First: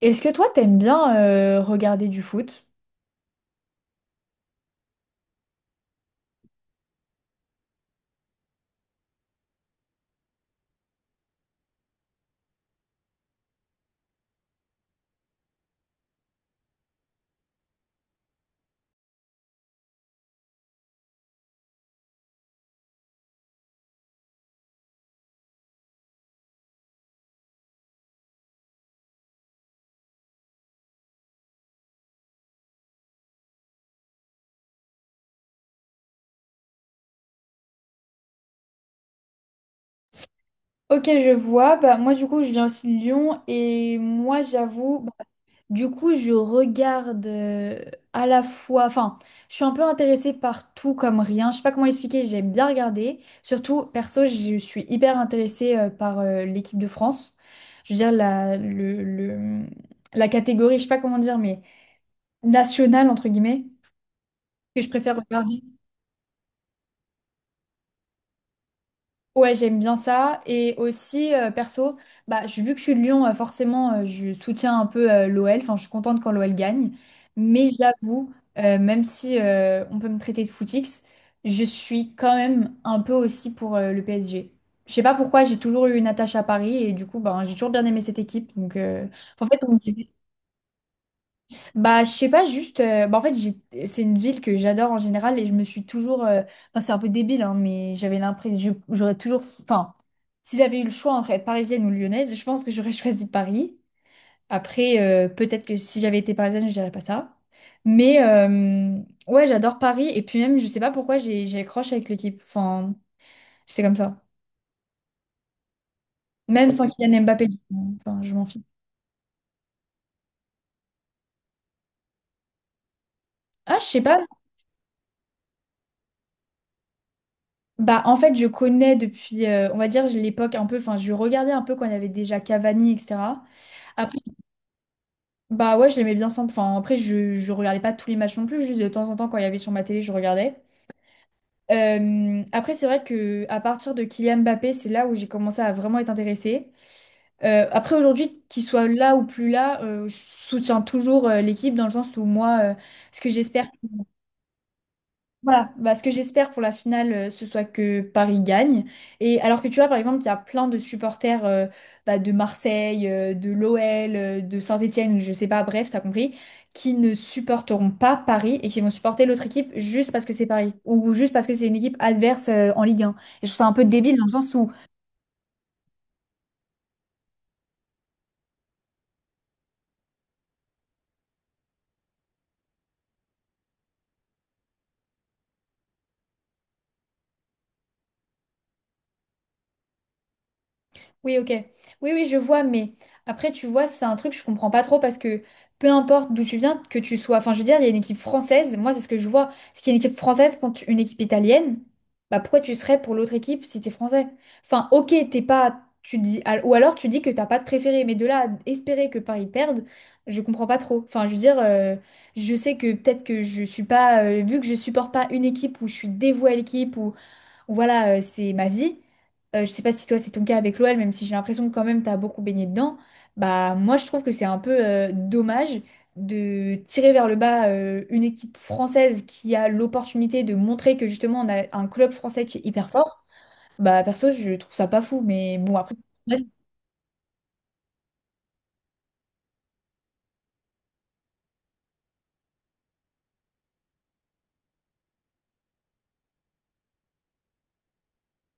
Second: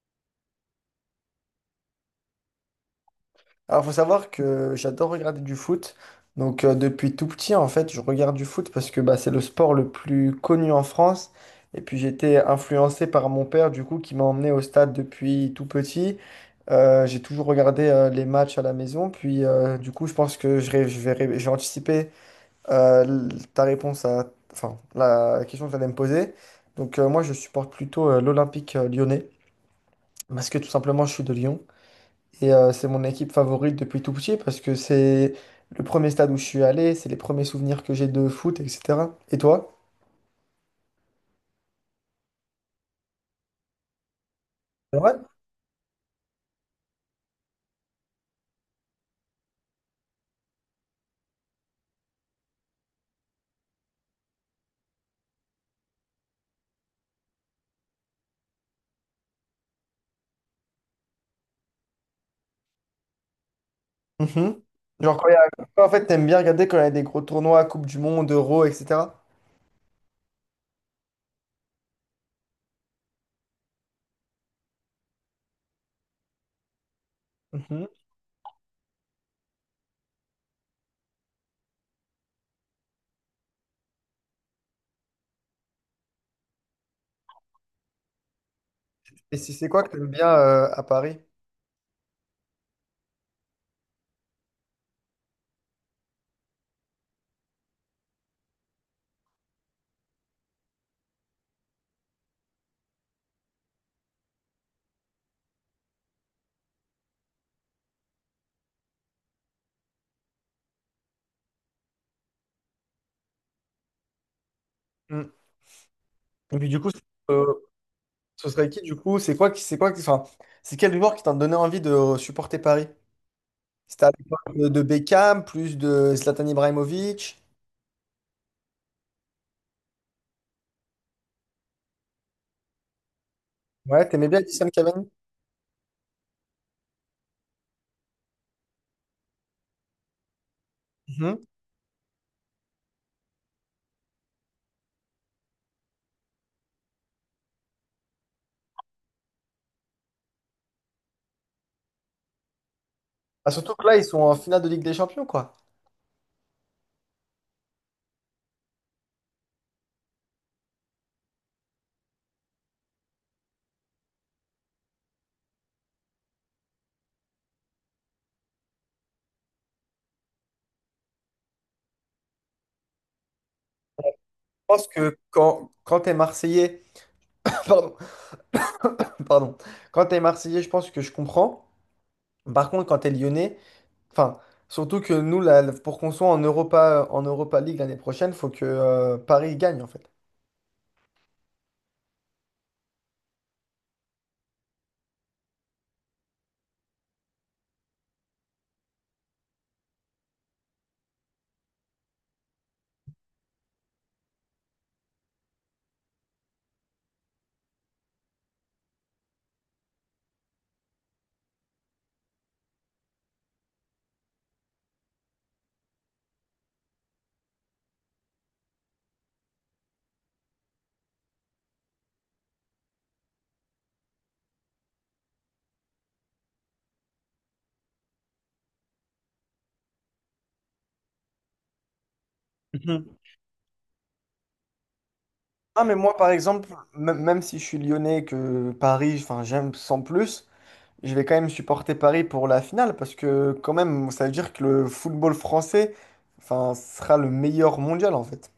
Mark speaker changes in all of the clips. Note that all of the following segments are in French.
Speaker 1: Est-ce que toi, t'aimes bien regarder du foot?
Speaker 2: Alors, faut savoir que j'adore regarder du foot. Donc, depuis tout petit, en fait, je regarde du foot parce que bah, c'est le sport le plus connu en France. Et puis, j'étais influencé par mon père, du coup, qui m'a emmené au stade depuis tout petit. J'ai toujours regardé les matchs à la maison. Puis, du coup, je pense que je, ré- je vais, ré- j'ai anticipé euh, l- ta réponse à enfin, la question que tu allais me poser. Donc, moi, je supporte plutôt l'Olympique lyonnais parce que tout simplement, je suis de Lyon. Et c'est mon équipe favorite depuis tout petit parce que c'est le premier stade où je suis allé, c'est les premiers souvenirs que j'ai de foot, etc. Et toi?
Speaker 1: Ok, je vois. Bah, moi, du coup, je viens aussi de Lyon et moi,
Speaker 2: C'est
Speaker 1: j'avoue,
Speaker 2: vrai?
Speaker 1: du coup, je regarde à la fois, enfin, je suis un peu intéressée par tout comme rien. Je sais pas comment expliquer, j'aime bien regarder. Surtout, perso, je suis hyper intéressée par l'équipe de France. Je veux dire, la catégorie, je sais pas comment dire, mais nationale, entre guillemets,
Speaker 2: Mhm.
Speaker 1: que je préfère
Speaker 2: Genre quand il y
Speaker 1: regarder.
Speaker 2: a... toi, en fait, t'aimes bien regarder quand il y a des gros tournois, Coupe du Monde, Euro, etc.
Speaker 1: Ouais, j'aime bien ça. Et aussi, perso, bah, vu que je suis de Lyon, forcément, je soutiens un peu l'OL. Enfin, je suis contente quand l'OL gagne. Mais
Speaker 2: Mhm.
Speaker 1: j'avoue, même si on peut me traiter de footix, je suis quand même un peu aussi pour le PSG. Je sais pas pourquoi, j'ai toujours eu une attache à Paris et du coup, ben, j'ai toujours bien aimé cette équipe. Donc,
Speaker 2: Et
Speaker 1: en
Speaker 2: si
Speaker 1: fait,
Speaker 2: c'est quoi que t'aimes bien à Paris?
Speaker 1: bah, je sais pas, juste. Bah, en fait, c'est une ville que j'adore en général et je me suis toujours. Enfin, c'est un peu débile, hein, mais j'avais l'impression. J'aurais toujours. Enfin, si j'avais eu le choix entre être parisienne ou lyonnaise, je pense que j'aurais choisi Paris. Après, peut-être que si j'avais été parisienne, je dirais pas ça. Mais ouais, j'adore Paris et puis même, je sais pas pourquoi j'ai accroche avec l'équipe. Enfin, c'est comme ça.
Speaker 2: Mm. Et puis
Speaker 1: Même
Speaker 2: du
Speaker 1: sans
Speaker 2: coup,
Speaker 1: Kylian
Speaker 2: euh,
Speaker 1: Mbappé. Enfin, je m'en
Speaker 2: ce
Speaker 1: fiche.
Speaker 2: serait qui du coup? C'est quoi qui, enfin, c'est quel joueur qui t'a donné envie de supporter Paris?
Speaker 1: Ah, je sais
Speaker 2: C'était à
Speaker 1: pas.
Speaker 2: l'époque de Beckham, plus de Zlatan Ibrahimovic.
Speaker 1: Bah, en fait, je connais depuis, on va dire, j'ai l'époque un peu, enfin, je regardais un peu quand il y avait déjà Cavani, etc.
Speaker 2: Ouais,
Speaker 1: Après,
Speaker 2: t'aimais bien Edison Cavani?
Speaker 1: bah ouais, je l'aimais bien sans, enfin, après, je regardais pas tous les matchs non plus, juste de temps en temps, quand il y avait sur ma télé, je regardais. Après, c'est vrai que à partir de Kylian Mbappé, c'est là où j'ai commencé à vraiment être intéressée. Après, aujourd'hui, qu'il soit là ou plus là, je soutiens toujours l'équipe dans le sens où moi, ce que
Speaker 2: Ah,
Speaker 1: j'espère,
Speaker 2: surtout que là, ils sont en finale de Ligue des Champions, quoi.
Speaker 1: voilà, bah, ce que j'espère pour la finale, ce soit que Paris gagne. Et alors que tu vois, par exemple, il y a plein de supporters bah, de Marseille, de l'OL, de Saint-Étienne, je sais pas, bref, t'as compris, qui ne supporteront pas Paris et qui vont supporter l'autre équipe juste parce que c'est Paris ou juste parce que c'est une équipe adverse en Ligue 1. Et je trouve ça un peu débile dans le sens où
Speaker 2: Je pense que quand t'es Marseillais, pardon, pardon, quand t'es Marseillais, je pense que je comprends. Par contre, quand t'es Lyonnais, enfin, surtout que nous, là, pour qu'on soit en Europa League l'année prochaine, faut que Paris gagne, en fait.
Speaker 1: oui, ok. Oui, oui, je vois, mais après, tu vois, c'est un truc que je comprends pas trop parce que peu importe d'où tu viens, que tu sois. Enfin, je veux dire, il y a une équipe française, moi, c'est ce que je vois. Ce qu'il y a une équipe française contre une équipe italienne, bah pourquoi tu serais pour l'autre équipe si t'es français? Enfin, ok, t'es pas. Tu dis, ou alors tu dis que t'as pas de préféré, mais de là à espérer que Paris perde, je comprends pas trop. Enfin, je veux dire, je sais que peut-être que je suis pas. Vu que je supporte pas une équipe ou je suis dévouée à l'équipe voilà, c'est ma vie. Je sais pas si toi c'est ton cas avec l'OL, même si j'ai l'impression que quand même t'as beaucoup baigné dedans. Bah moi je trouve que c'est un peu dommage de tirer vers le bas une équipe française qui a l'opportunité de montrer que justement on a un club français qui est hyper
Speaker 2: Mhm.
Speaker 1: fort. Bah perso je trouve ça pas fou, mais bon
Speaker 2: Ah, mais
Speaker 1: après.
Speaker 2: moi, par exemple, même si je suis lyonnais et que Paris, enfin, j'aime sans plus, je vais quand même supporter Paris pour la finale parce que, quand même, ça veut dire que le football français, enfin, sera le meilleur mondial, en fait.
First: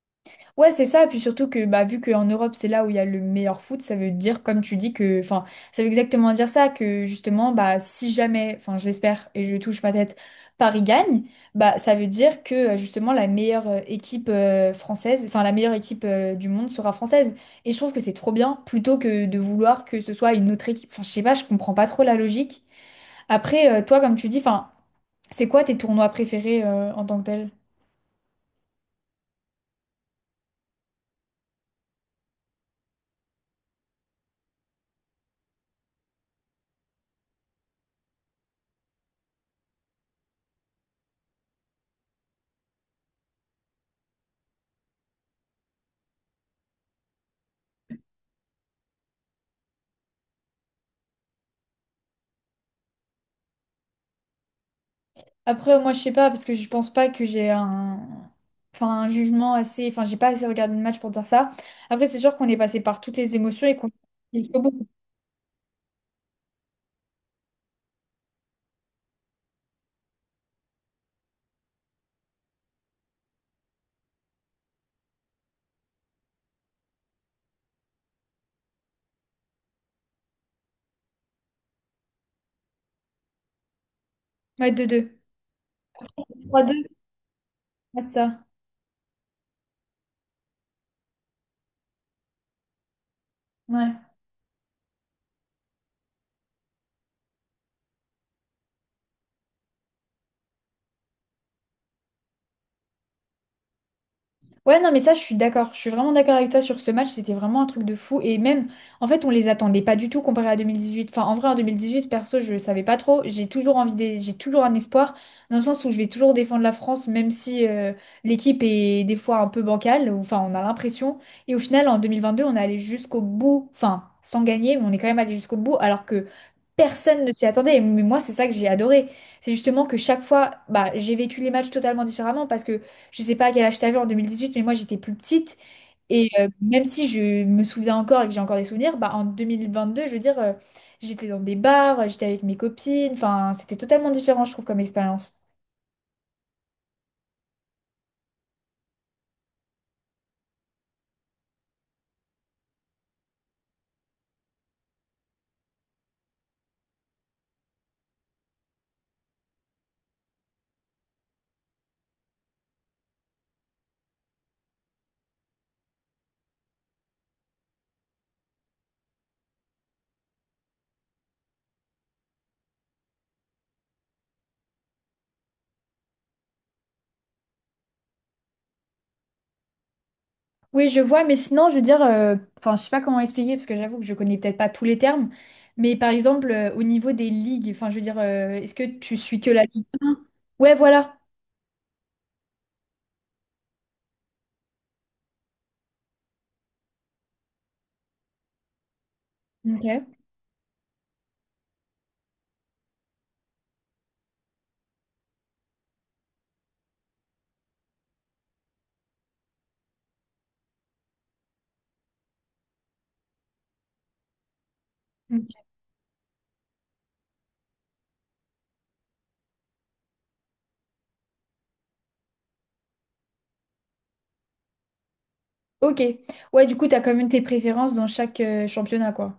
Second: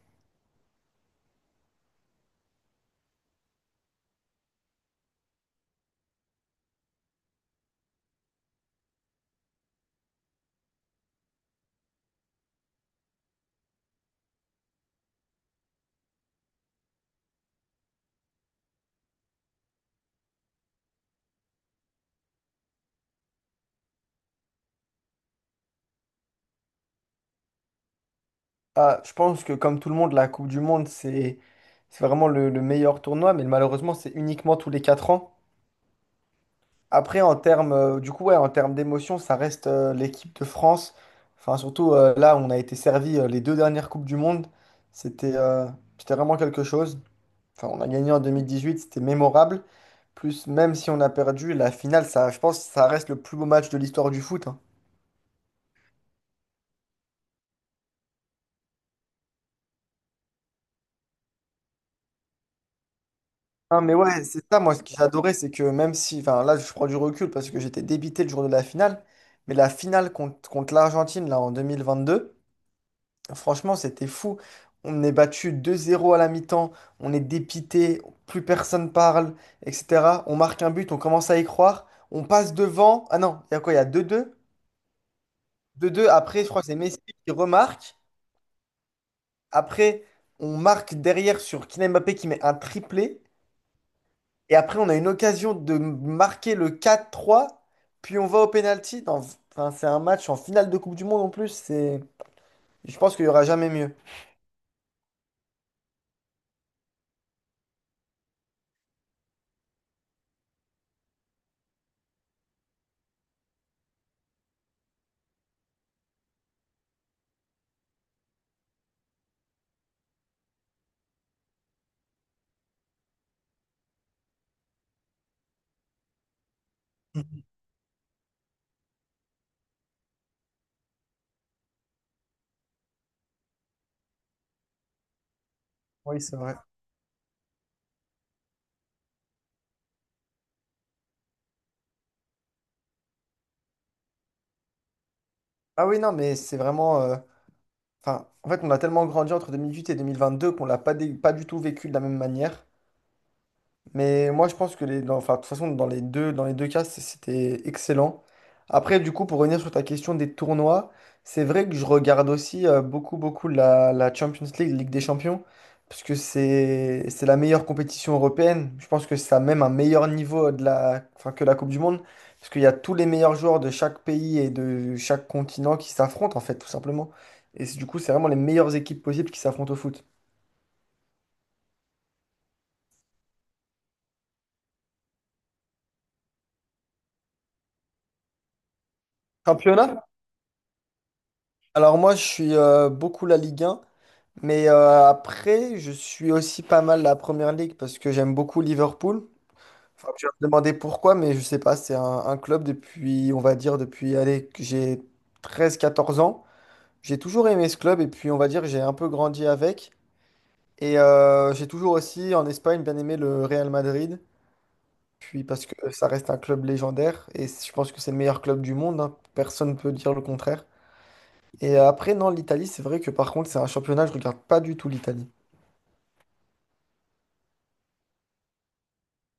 Speaker 1: Ouais, c'est ça. Puis surtout que, bah, vu qu'en Europe, c'est là où il y a le meilleur foot, ça veut dire, comme tu dis, que, enfin, ça veut exactement dire ça, que justement, bah, si jamais, enfin, je l'espère et je touche ma tête, Paris gagne, bah, ça veut dire que, justement, la meilleure équipe française, enfin, la meilleure équipe du monde sera française. Et je trouve que c'est trop bien, plutôt que de vouloir que ce soit une autre équipe. Enfin, je sais pas, je comprends pas trop la logique. Après, toi, comme tu dis, enfin, c'est quoi tes tournois préférés en tant que tel?
Speaker 2: Ah, je pense que comme tout le monde, la Coupe du Monde, c'est vraiment le meilleur tournoi, mais malheureusement, c'est uniquement tous les 4 ans. Après, en termes, du coup, ouais, en termes d'émotion, ça reste l'équipe de France. Enfin, surtout là, on a été servi les deux dernières Coupes du Monde. C'était euh, c'était vraiment quelque chose. Enfin, on a gagné en 2018, c'était mémorable. Plus, même si on a perdu, la finale, ça, je pense, que ça reste le plus beau match de l'histoire du foot, hein.
Speaker 1: Après, moi, je sais pas, parce que je pense pas que j'ai un... Enfin, un jugement assez... Enfin, j'ai pas assez regardé le match pour dire ça. Après, c'est sûr qu'on est passé par toutes les émotions et
Speaker 2: Ah
Speaker 1: qu'on...
Speaker 2: mais ouais, c'est ça, moi, ce que j'adorais, c'est que même si, enfin, là, je prends du recul parce que j'étais débité le jour de la finale, mais la finale contre l'Argentine, là, en 2022, franchement, c'était fou. On est battu 2-0 à la mi-temps, on est dépité, plus personne parle, etc. On marque un but, on commence à y croire, on passe devant. Ah non, il y a quoi? Il y a 2-2.
Speaker 1: 3-2.
Speaker 2: 2-2, après, je crois que c'est
Speaker 1: 3-2,
Speaker 2: Messi qui remarque.
Speaker 1: c'est ça.
Speaker 2: Après, on marque derrière sur Kylian Mbappé qui met un triplé.
Speaker 1: Ouais.
Speaker 2: Et après, on a une occasion de marquer le 4-3, puis on va au pénalty. Enfin, c'est un match en finale de Coupe du Monde en plus. C'est... Je pense qu'il n'y aura jamais mieux.
Speaker 1: Ouais, non, mais ça, je suis d'accord. Je suis vraiment d'accord avec toi sur ce match. C'était vraiment un truc de fou. Et même, en fait, on les attendait pas du tout comparé à 2018. Enfin, en vrai, en 2018 perso, je savais pas trop. J'ai toujours envie des... j'ai toujours un espoir, dans le sens où je vais toujours défendre la France, même si l'équipe est des fois un peu bancale. Enfin, on a l'impression. Et au final, en 2022 on est allé jusqu'au bout. Enfin, sans gagner, mais on est quand même allé jusqu'au bout. Alors que personne ne s'y attendait, mais moi c'est ça que j'ai adoré. C'est justement que chaque fois, bah, j'ai vécu les matchs totalement différemment parce que je sais pas à quel âge t'avais en 2018, mais moi j'étais plus petite
Speaker 2: Oui,
Speaker 1: et
Speaker 2: c'est vrai.
Speaker 1: même si je me souviens encore et que j'ai encore des souvenirs, bah, en 2022, je veux dire, j'étais dans des bars, j'étais avec mes copines, enfin c'était totalement différent je trouve comme expérience.
Speaker 2: Ah oui, non, mais c'est vraiment... Enfin, en fait, on a tellement grandi entre 2018 et 2022 qu'on l'a pas, pas du tout vécu de la même manière. Mais moi, je pense que enfin, de toute façon, dans les deux cas, c'était excellent. Après, du coup, pour revenir sur ta question des tournois, c'est vrai que je regarde aussi beaucoup, beaucoup la Champions League, Ligue des Champions, parce que c'est la meilleure compétition européenne. Je pense que ça a même un meilleur niveau de la, enfin, que la Coupe du Monde, parce qu'il y a tous les meilleurs joueurs de chaque pays et de chaque continent qui s'affrontent, en fait, tout simplement. Et du coup, c'est vraiment les meilleures équipes possibles qui s'affrontent au foot.
Speaker 1: Oui, je vois, mais sinon, je veux dire, enfin, je sais pas comment expliquer parce que j'avoue que je connais peut-être pas tous les termes, mais par exemple au niveau des ligues, enfin, je veux dire, est-ce que tu suis que la Ligue
Speaker 2: Championnat?
Speaker 1: 1? Ouais, voilà.
Speaker 2: Alors moi, je suis beaucoup la Ligue 1. Mais après, je suis aussi pas mal la Première Ligue parce que j'aime beaucoup Liverpool.
Speaker 1: Ok.
Speaker 2: Enfin, tu vas me demander pourquoi, mais je sais pas, c'est un club depuis, on va dire, depuis, allez, que j'ai 13, 14 ans. J'ai toujours aimé ce club et puis, on va dire, j'ai un peu grandi avec. Et j'ai toujours aussi, en Espagne, bien aimé le Real Madrid. Puis
Speaker 1: Ok.
Speaker 2: parce que ça reste un club légendaire et je pense que c'est le meilleur club du monde, hein. Personne ne peut dire le contraire. Et après, non, l'Italie, c'est vrai que par contre, c'est un championnat, je regarde pas du tout l'Italie.
Speaker 1: Ok. Ouais, du coup, t'as quand même tes préférences dans chaque championnat, quoi.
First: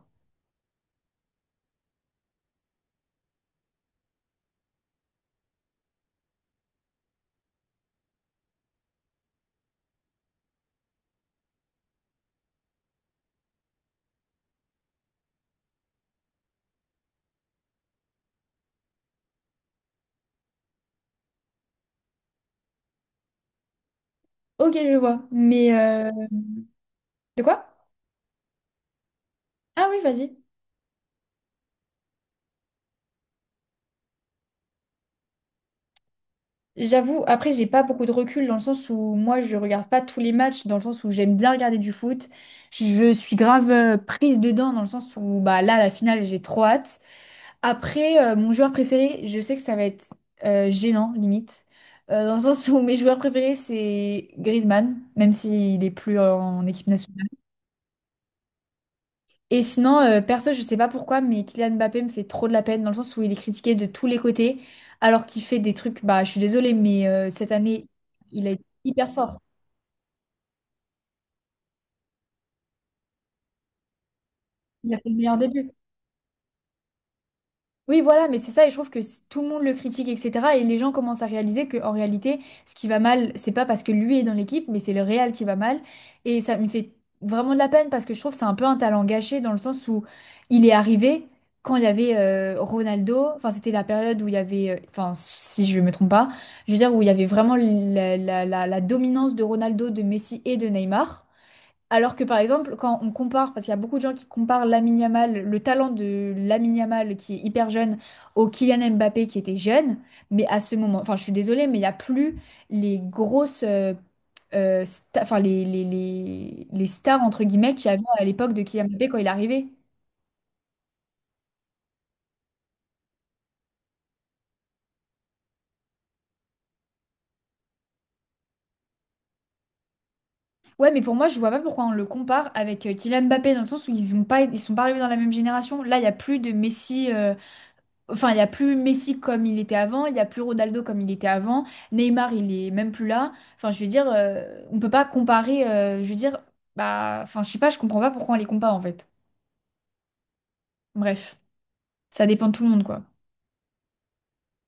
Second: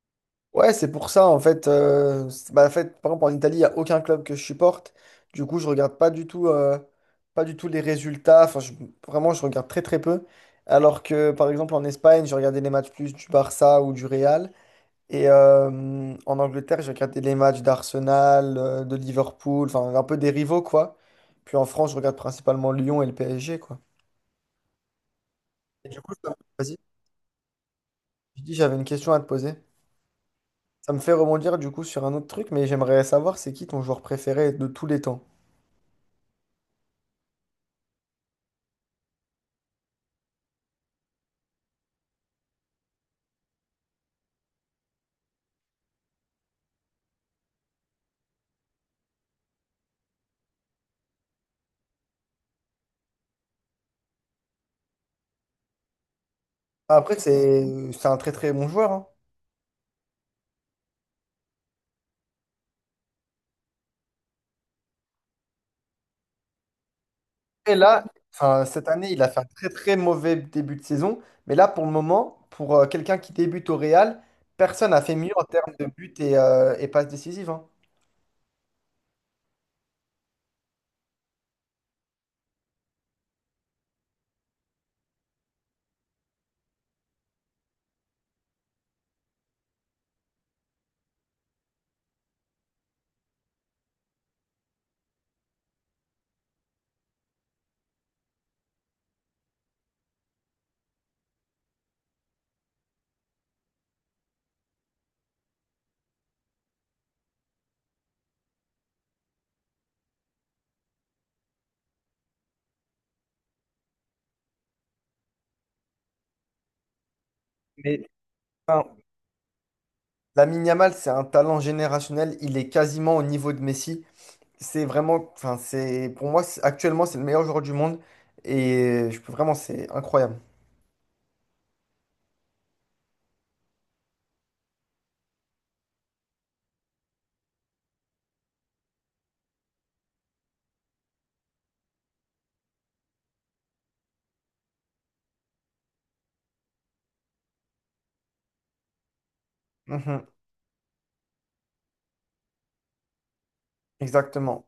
Speaker 2: Ouais, c'est pour ça, en fait, bah, en fait, par exemple, en Italie, il n'y a aucun club que je supporte. Du coup, je regarde pas du tout, pas du tout les résultats. Enfin, vraiment, je regarde très, très peu. Alors que, par exemple, en Espagne, je regardais les matchs plus du Barça ou du Real. Et en Angleterre, j'ai regardé les matchs d'Arsenal, de Liverpool, enfin, un peu des rivaux, quoi. Puis en France, je regarde principalement Lyon et le PSG, quoi.
Speaker 1: Ok, je vois. Mais
Speaker 2: Et du coup, vas-y,
Speaker 1: de quoi?
Speaker 2: je dis, j'avais une question à te poser.
Speaker 1: Ah oui, vas-y.
Speaker 2: Ça me fait rebondir du coup sur un autre truc, mais j'aimerais savoir c'est qui ton joueur préféré de tous les temps.
Speaker 1: J'avoue, après, j'ai pas beaucoup de recul dans le sens où moi, je regarde pas tous les matchs, dans le sens où j'aime bien regarder du foot. Je suis grave prise dedans, dans le sens où bah là, la finale, j'ai trop hâte. Après, mon joueur préféré, je sais que ça va être gênant, limite. Dans le sens où mes joueurs préférés, c'est Griezmann, même s'il est plus en équipe
Speaker 2: Après,
Speaker 1: nationale.
Speaker 2: c'est un très très bon joueur, hein.
Speaker 1: Et sinon, perso, je sais pas pourquoi, mais Kylian Mbappé me fait trop de la peine dans le sens où il est critiqué de tous les côtés, alors qu'il fait des trucs, bah, je suis désolée, mais cette
Speaker 2: Et
Speaker 1: année,
Speaker 2: là,
Speaker 1: il a été
Speaker 2: enfin, cette
Speaker 1: hyper
Speaker 2: année, il a
Speaker 1: fort.
Speaker 2: fait un très très mauvais début de saison. Mais là, pour le moment, pour quelqu'un qui débute au Real, personne
Speaker 1: Il a
Speaker 2: n'a
Speaker 1: fait le
Speaker 2: fait mieux
Speaker 1: meilleur
Speaker 2: en
Speaker 1: début.
Speaker 2: termes de buts et passes décisives, hein.
Speaker 1: Oui, voilà, mais c'est ça, et je trouve que tout le monde le critique, etc. Et les gens commencent à réaliser que en réalité, ce qui va mal, c'est pas parce que lui est dans l'équipe, mais c'est le Real qui va mal. Et ça me fait vraiment de la peine parce que je trouve que c'est un peu un talent gâché dans le sens où il est arrivé quand il y avait Ronaldo. Enfin, c'était la période où il y avait, enfin, si je me trompe pas, je veux dire où il y avait vraiment la dominance de Ronaldo, de Messi et de Neymar. Alors que par exemple, quand on compare, parce qu'il y a beaucoup de gens qui comparent Lamine Yamal, le talent de Lamine Yamal qui est hyper jeune, au Kylian Mbappé qui était jeune, mais à ce moment, enfin je suis désolée, mais il n'y a plus les grosses, enfin les stars entre guillemets qu'il y
Speaker 2: Mais
Speaker 1: avait à l'époque de Kylian
Speaker 2: enfin,
Speaker 1: Mbappé quand il est arrivé.
Speaker 2: Lamine Yamal, c'est un talent générationnel. Il est quasiment au niveau de Messi. C'est vraiment, enfin, c'est pour moi, actuellement, c'est le meilleur joueur du monde. Et je peux vraiment, c'est incroyable.
Speaker 1: Ouais, mais pour moi, je vois pas pourquoi on le compare avec Kylian Mbappé dans le sens où ils sont pas arrivés dans la même génération. Là, il y a plus de Messi. Enfin, il n'y a plus Messi comme il était avant, il n'y a plus Ronaldo comme il était avant, Neymar, il est même plus là. Enfin, je veux dire, on peut pas comparer, je veux dire, bah, enfin, je sais pas, je comprends pas pourquoi on les compare en fait.
Speaker 2: Mhm,
Speaker 1: Bref, ça dépend de tout le monde, quoi.
Speaker 2: exactement.